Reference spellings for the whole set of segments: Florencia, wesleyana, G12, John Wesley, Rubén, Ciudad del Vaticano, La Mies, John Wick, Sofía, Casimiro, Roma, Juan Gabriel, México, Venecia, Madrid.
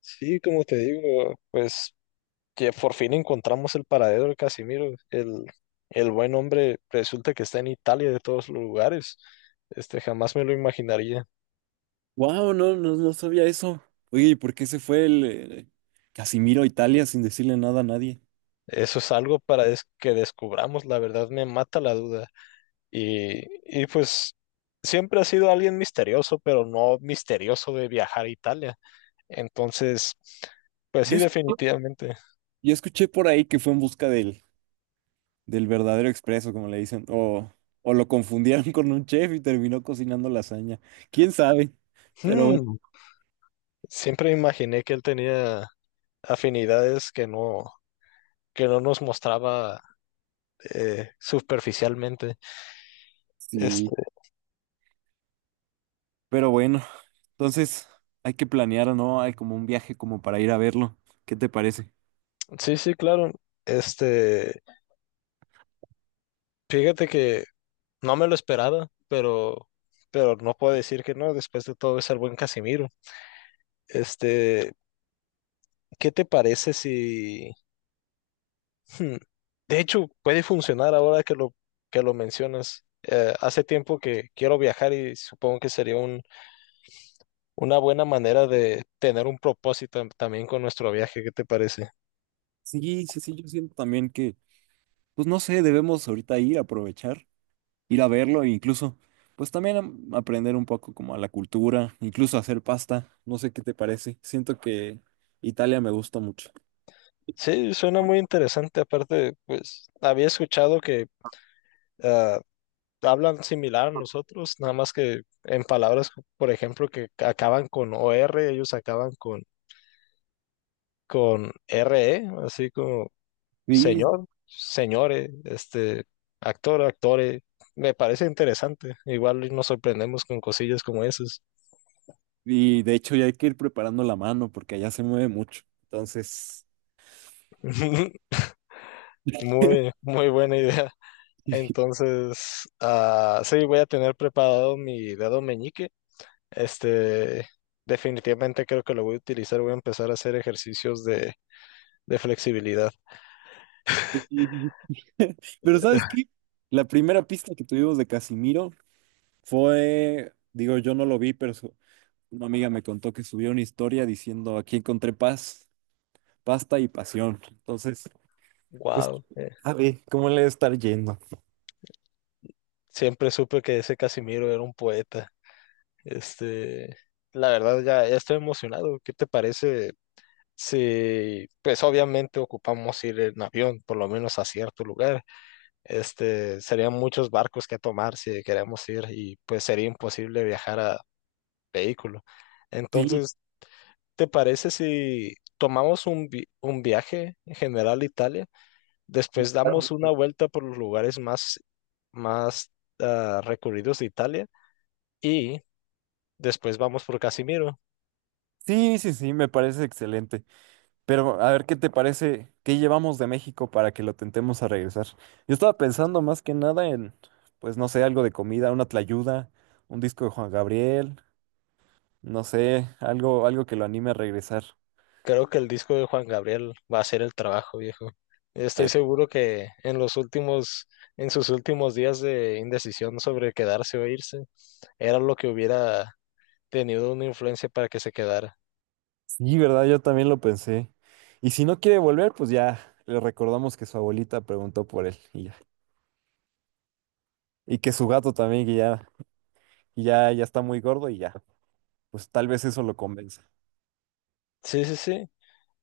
Sí, como te digo, pues que por fin encontramos el paradero de Casimiro. El buen hombre resulta que está en Italia de todos los lugares. Jamás me lo imaginaría. Wow, no, no, no sabía eso. Oye, ¿y por qué se fue el Casimiro a Italia sin decirle nada a nadie? Eso es algo para que descubramos, la verdad me mata la duda. Y, y pues siempre ha sido alguien misterioso, pero no misterioso de viajar a Italia. Entonces, pues Yo, sí, es- definitivamente. yo escuché por ahí que fue en busca del verdadero expreso, como le dicen, o lo confundieron con un chef y terminó cocinando lasaña. ¿Quién sabe? Pero bueno, Hmm, Siempre imaginé que él tenía afinidades que no nos mostraba superficialmente. Este, sí, pero bueno, entonces hay que planear, ¿no? Hay como un viaje como para ir a verlo. ¿Qué te parece? sí, sí, claro. Este, Fíjate que no me lo esperaba, pero, no puedo decir que no, después de todo es el buen Casimiro. Este, ¿Qué te parece si. Hmm, De hecho, puede funcionar ahora que que lo mencionas. Hace tiempo que quiero viajar y supongo que sería una buena manera de tener un propósito también con nuestro viaje. ¿Qué te parece? Sí, sí, sí, yo siento también pues no sé, debemos ahorita ir a aprovechar, ir a verlo e incluso, pues también aprender un poco como a la cultura, incluso hacer pasta. No sé qué te parece. Siento que Italia me gusta mucho. Sí, suena muy interesante. Aparte, pues había escuchado que ah, hablan similar a nosotros, nada más que en palabras, por ejemplo, que acaban con o r, ellos acaban con RE, así como Y, señor, señore, actor, actore. Me parece interesante. Igual y nos sorprendemos con cosillas como esas. y de hecho ya hay que ir preparando la mano porque allá se mueve mucho. Entonces, Muy, muy buena idea. Entonces, sí, voy a tener preparado mi dedo meñique. Este, Definitivamente creo que lo voy a utilizar. Voy a empezar a hacer ejercicios de flexibilidad. pero ¿sabes qué? La primera pista que tuvimos de Casimiro fue, digo, yo no lo vi, una amiga me contó que subió una historia diciendo, aquí encontré paz, pasta y pasión. Entonces, pues, Wow. a ver, ¿cómo le debe estar yendo? Siempre supe que ese Casimiro era un poeta. Este, la verdad ya estoy emocionado. ¿Qué te parece si, pues obviamente ocupamos ir en avión, por lo menos a cierto lugar? Serían muchos barcos que tomar si queremos ir y pues sería imposible viajar a vehículo. Sí. Entonces, ¿te parece si tomamos un viaje en general a Italia? Me Después damos parece- una vuelta por los lugares más recurridos de Italia y después vamos por Casimiro. Sí, sí, sí, me parece excelente. Pero a ver, ¿qué te parece? ¿Qué llevamos de México para que lo tentemos a regresar? Yo estaba pensando más que nada pues no sé, algo de comida, una tlayuda, un disco de Juan Gabriel, no sé, algo, algo que lo anime a regresar. Creo que el disco de Juan Gabriel va a hacer el trabajo, viejo. Estoy Eh, seguro que en sus últimos días de indecisión sobre quedarse o irse, era lo que hubiera tenido una influencia para que se quedara. sí, ¿verdad? Yo también lo pensé. Y si no quiere volver, pues ya le recordamos que su abuelita preguntó por él y ya. Y que su gato también, ya, ya está muy gordo y ya. Pues tal vez eso lo convenza. Sí, sí, sí.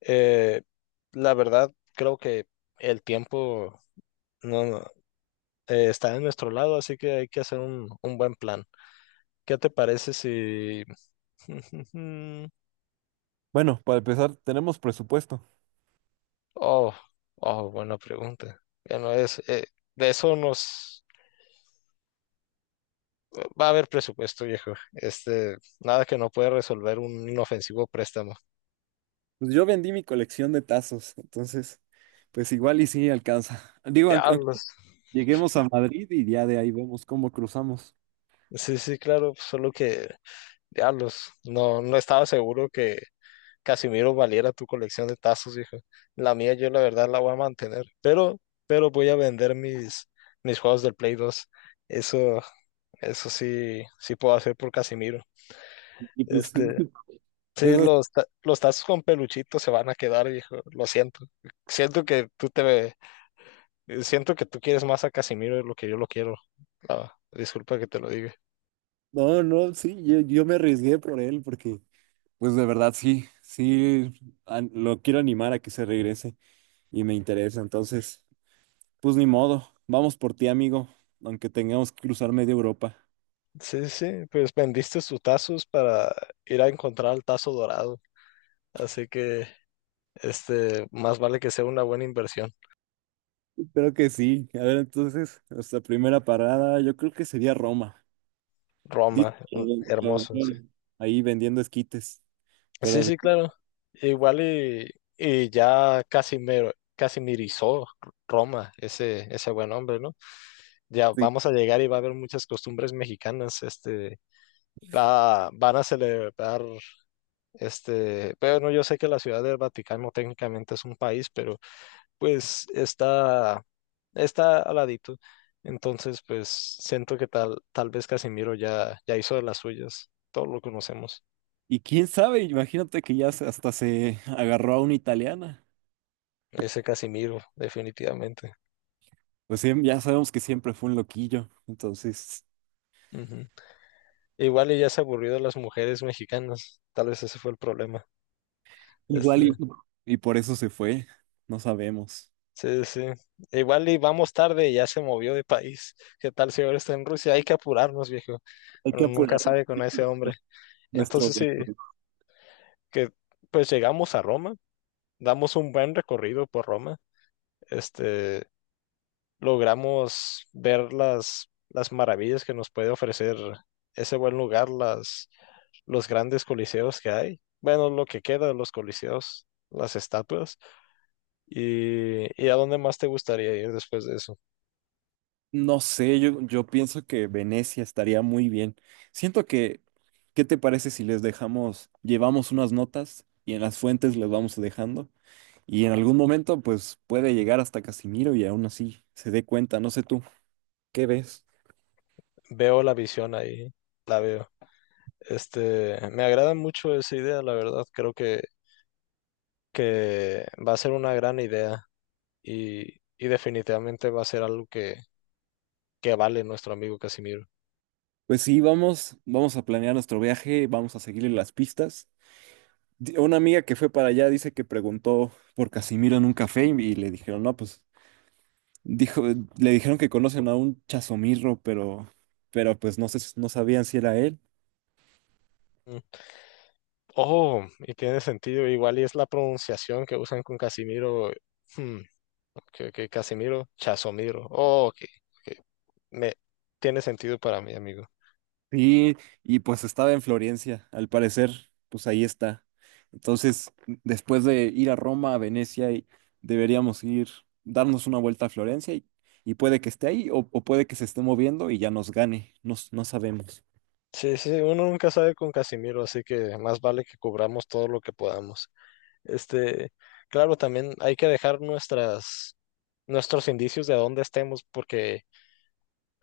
Eh, la verdad, creo que el tiempo. No, no, está en nuestro lado, así que hay que hacer un buen plan. ¿Qué te parece si. Bueno, para empezar, tenemos presupuesto. Oh, oh, buena pregunta. Ya no es. De eso nos. Va a haber presupuesto, viejo. Nada que no pueda resolver un inofensivo préstamo. Pues yo vendí mi colección de tazos, entonces, pues igual y sí alcanza. Digo, aunque Diablos. lleguemos a Madrid y ya de ahí vemos cómo cruzamos. Sí, sí, claro, solo que. Diablos. No, no estaba seguro que Casimiro valiera tu colección de tazos, hijo. La mía yo la verdad la voy a mantener, pero, voy a vender mis juegos del Play 2. Eso, eso sí, sí puedo hacer por Casimiro. Y pues, Este, es sí, más- los tazos con peluchito se van a quedar, hijo. Lo siento. Siento que tú te, ve- siento que tú quieres más a Casimiro de lo que yo lo quiero. Disculpa que te lo diga. no, no, sí, yo me arriesgué por él porque, pues de verdad sí, sí, lo quiero animar a que se regrese y me interesa. Entonces, pues ni modo, vamos por ti, amigo, aunque tengamos que cruzar media Europa. Sí, sí, pues vendiste tus tazos para ir a encontrar el tazo dorado. Así que más vale que sea una buena inversión. Creo que sí. A ver, entonces, nuestra primera parada, yo creo que sería Roma. Dice Roma, que trabajó hermoso, sí. ahí vendiendo esquites. Sí, Pero sí, claro. Igual y ya Casimiro, casimirizó Roma, ese buen hombre, ¿no? Ya sí. vamos a llegar y va a haber muchas costumbres mexicanas, van a celebrar, bueno, yo sé que la Ciudad del Vaticano técnicamente es un país, pero pues está al ladito. Entonces, pues siento que tal vez Casimiro ya hizo de las suyas. Todos lo conocemos. Y quién sabe, imagínate que hasta se agarró a una italiana. Ese Casimiro, definitivamente. Pues sí, ya sabemos que siempre fue un loquillo. Entonces, Ujú. Igual y ya se aburrió de las mujeres mexicanas. Tal vez ese fue el problema. igual y, Este, y por eso se fue. No sabemos. sí, sí. Igual y vamos tarde, ya se movió de país. ¿Qué tal si ahora está en Rusia? Hay que apurarnos, viejo. Hay que Uno nunca apurar sabe con ese hombre. nuestro Entonces, sí, viaje. que pues llegamos a Roma, damos un buen recorrido por Roma. Este, Logramos ver las maravillas que nos puede ofrecer ese buen lugar, los grandes coliseos que hay. Bueno, lo que queda de los coliseos, las estatuas. ¿Y a dónde más te gustaría ir después de eso? No sé, yo pienso que Venecia estaría muy bien. Siento que, ¿qué te parece si les dejamos, llevamos unas notas y en las fuentes les vamos dejando? Y en algún momento, pues puede llegar hasta Casimiro y aún así se dé cuenta, no sé tú, ¿qué ves? Veo la visión ahí, la veo. Me agrada mucho esa idea, la verdad. Creo que va a ser una gran idea y definitivamente va a ser algo que vale nuestro amigo Casimiro. Pues sí, vamos, vamos a planear nuestro viaje, vamos a seguirle las pistas. Di- Una amiga que fue para allá dice que preguntó por Casimiro en un café y le dijeron, no, pues, dijo, le dijeron que conocen a un Chasomirro, pero pues no sé, no sabían si era él. Oh, y tiene sentido, igual y es la pronunciación que usan con Casimiro. hmm, ok, ok, Casimiro, Chasomiro. Oh, ok, ok, Me, tiene sentido para mí, amigo. Sí, y pues estaba en Florencia, al parecer, pues ahí está. Entonces, después de ir a Roma, a Venecia, y deberíamos ir, darnos una vuelta a Florencia y puede que esté ahí o puede que se esté moviendo y ya nos gane, no, s- no sabemos. Sí, sí, uno nunca sabe con Casimiro, así que más vale que cubramos todo lo que podamos. Este, claro, también hay que dejar nuestros indicios de dónde estemos, porque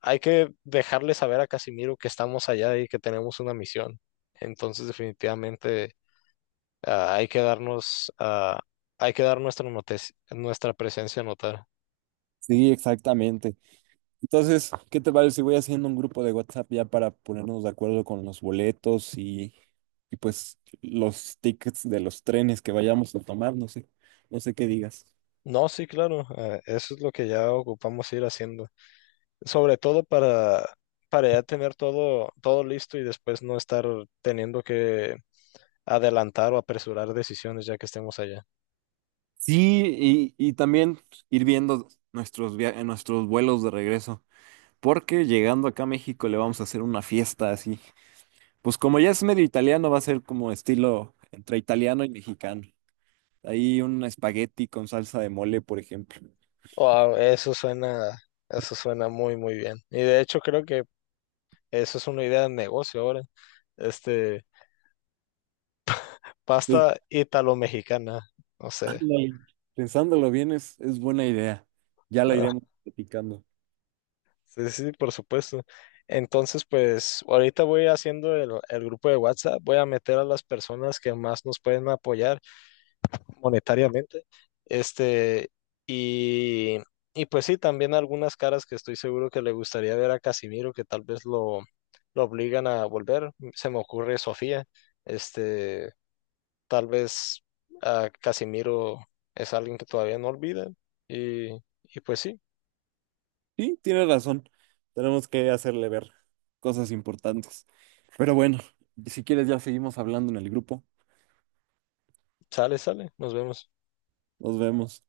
hay que dejarle saber a Casimiro que estamos allá y que tenemos una misión. Entonces, definitivamente, ah, hay que darnos, ah, hay que dar nuestra presencia a notar. Sí, exactamente. Entonces, ¿qué te parece si voy haciendo un grupo de WhatsApp ya para ponernos de acuerdo con los boletos y pues los tickets de los trenes que vayamos a tomar? No sé, no sé qué digas. No, sí, claro, eso es lo que ya ocupamos ir haciendo. Sobre todo para ya tener todo listo y después no estar teniendo que adelantar o apresurar decisiones ya que estemos allá. Sí, y también ir viendo nuestros vuelos de regreso, porque llegando acá a México le vamos a hacer una fiesta así. Pues como ya es medio italiano, va a ser como estilo entre italiano y mexicano. Ahí un espagueti con salsa de mole, por ejemplo. Wow, eso suena muy, muy bien. Y de hecho creo que eso es una idea de negocio ahora. Este, Sí, Pasta italo-mexicana, no sé. ándale. Pensándolo bien, es buena idea. Ya la Ah, iremos platicando. sí, sí, por supuesto. Entonces, pues ahorita voy haciendo el grupo de WhatsApp, voy a meter a las personas que más nos pueden apoyar monetariamente. Este, y, y pues sí, también algunas caras que estoy seguro que le gustaría ver a Casimiro, que tal vez lo obligan a volver. Se me ocurre Sofía. Este, Tal vez a Casimiro es alguien que todavía no olvida. Y, y pues sí, Sí, tiene razón. Tenemos que hacerle ver cosas importantes. Pero bueno, si quieres ya seguimos hablando en el grupo. sale, sale. Nos vemos. Nos vemos.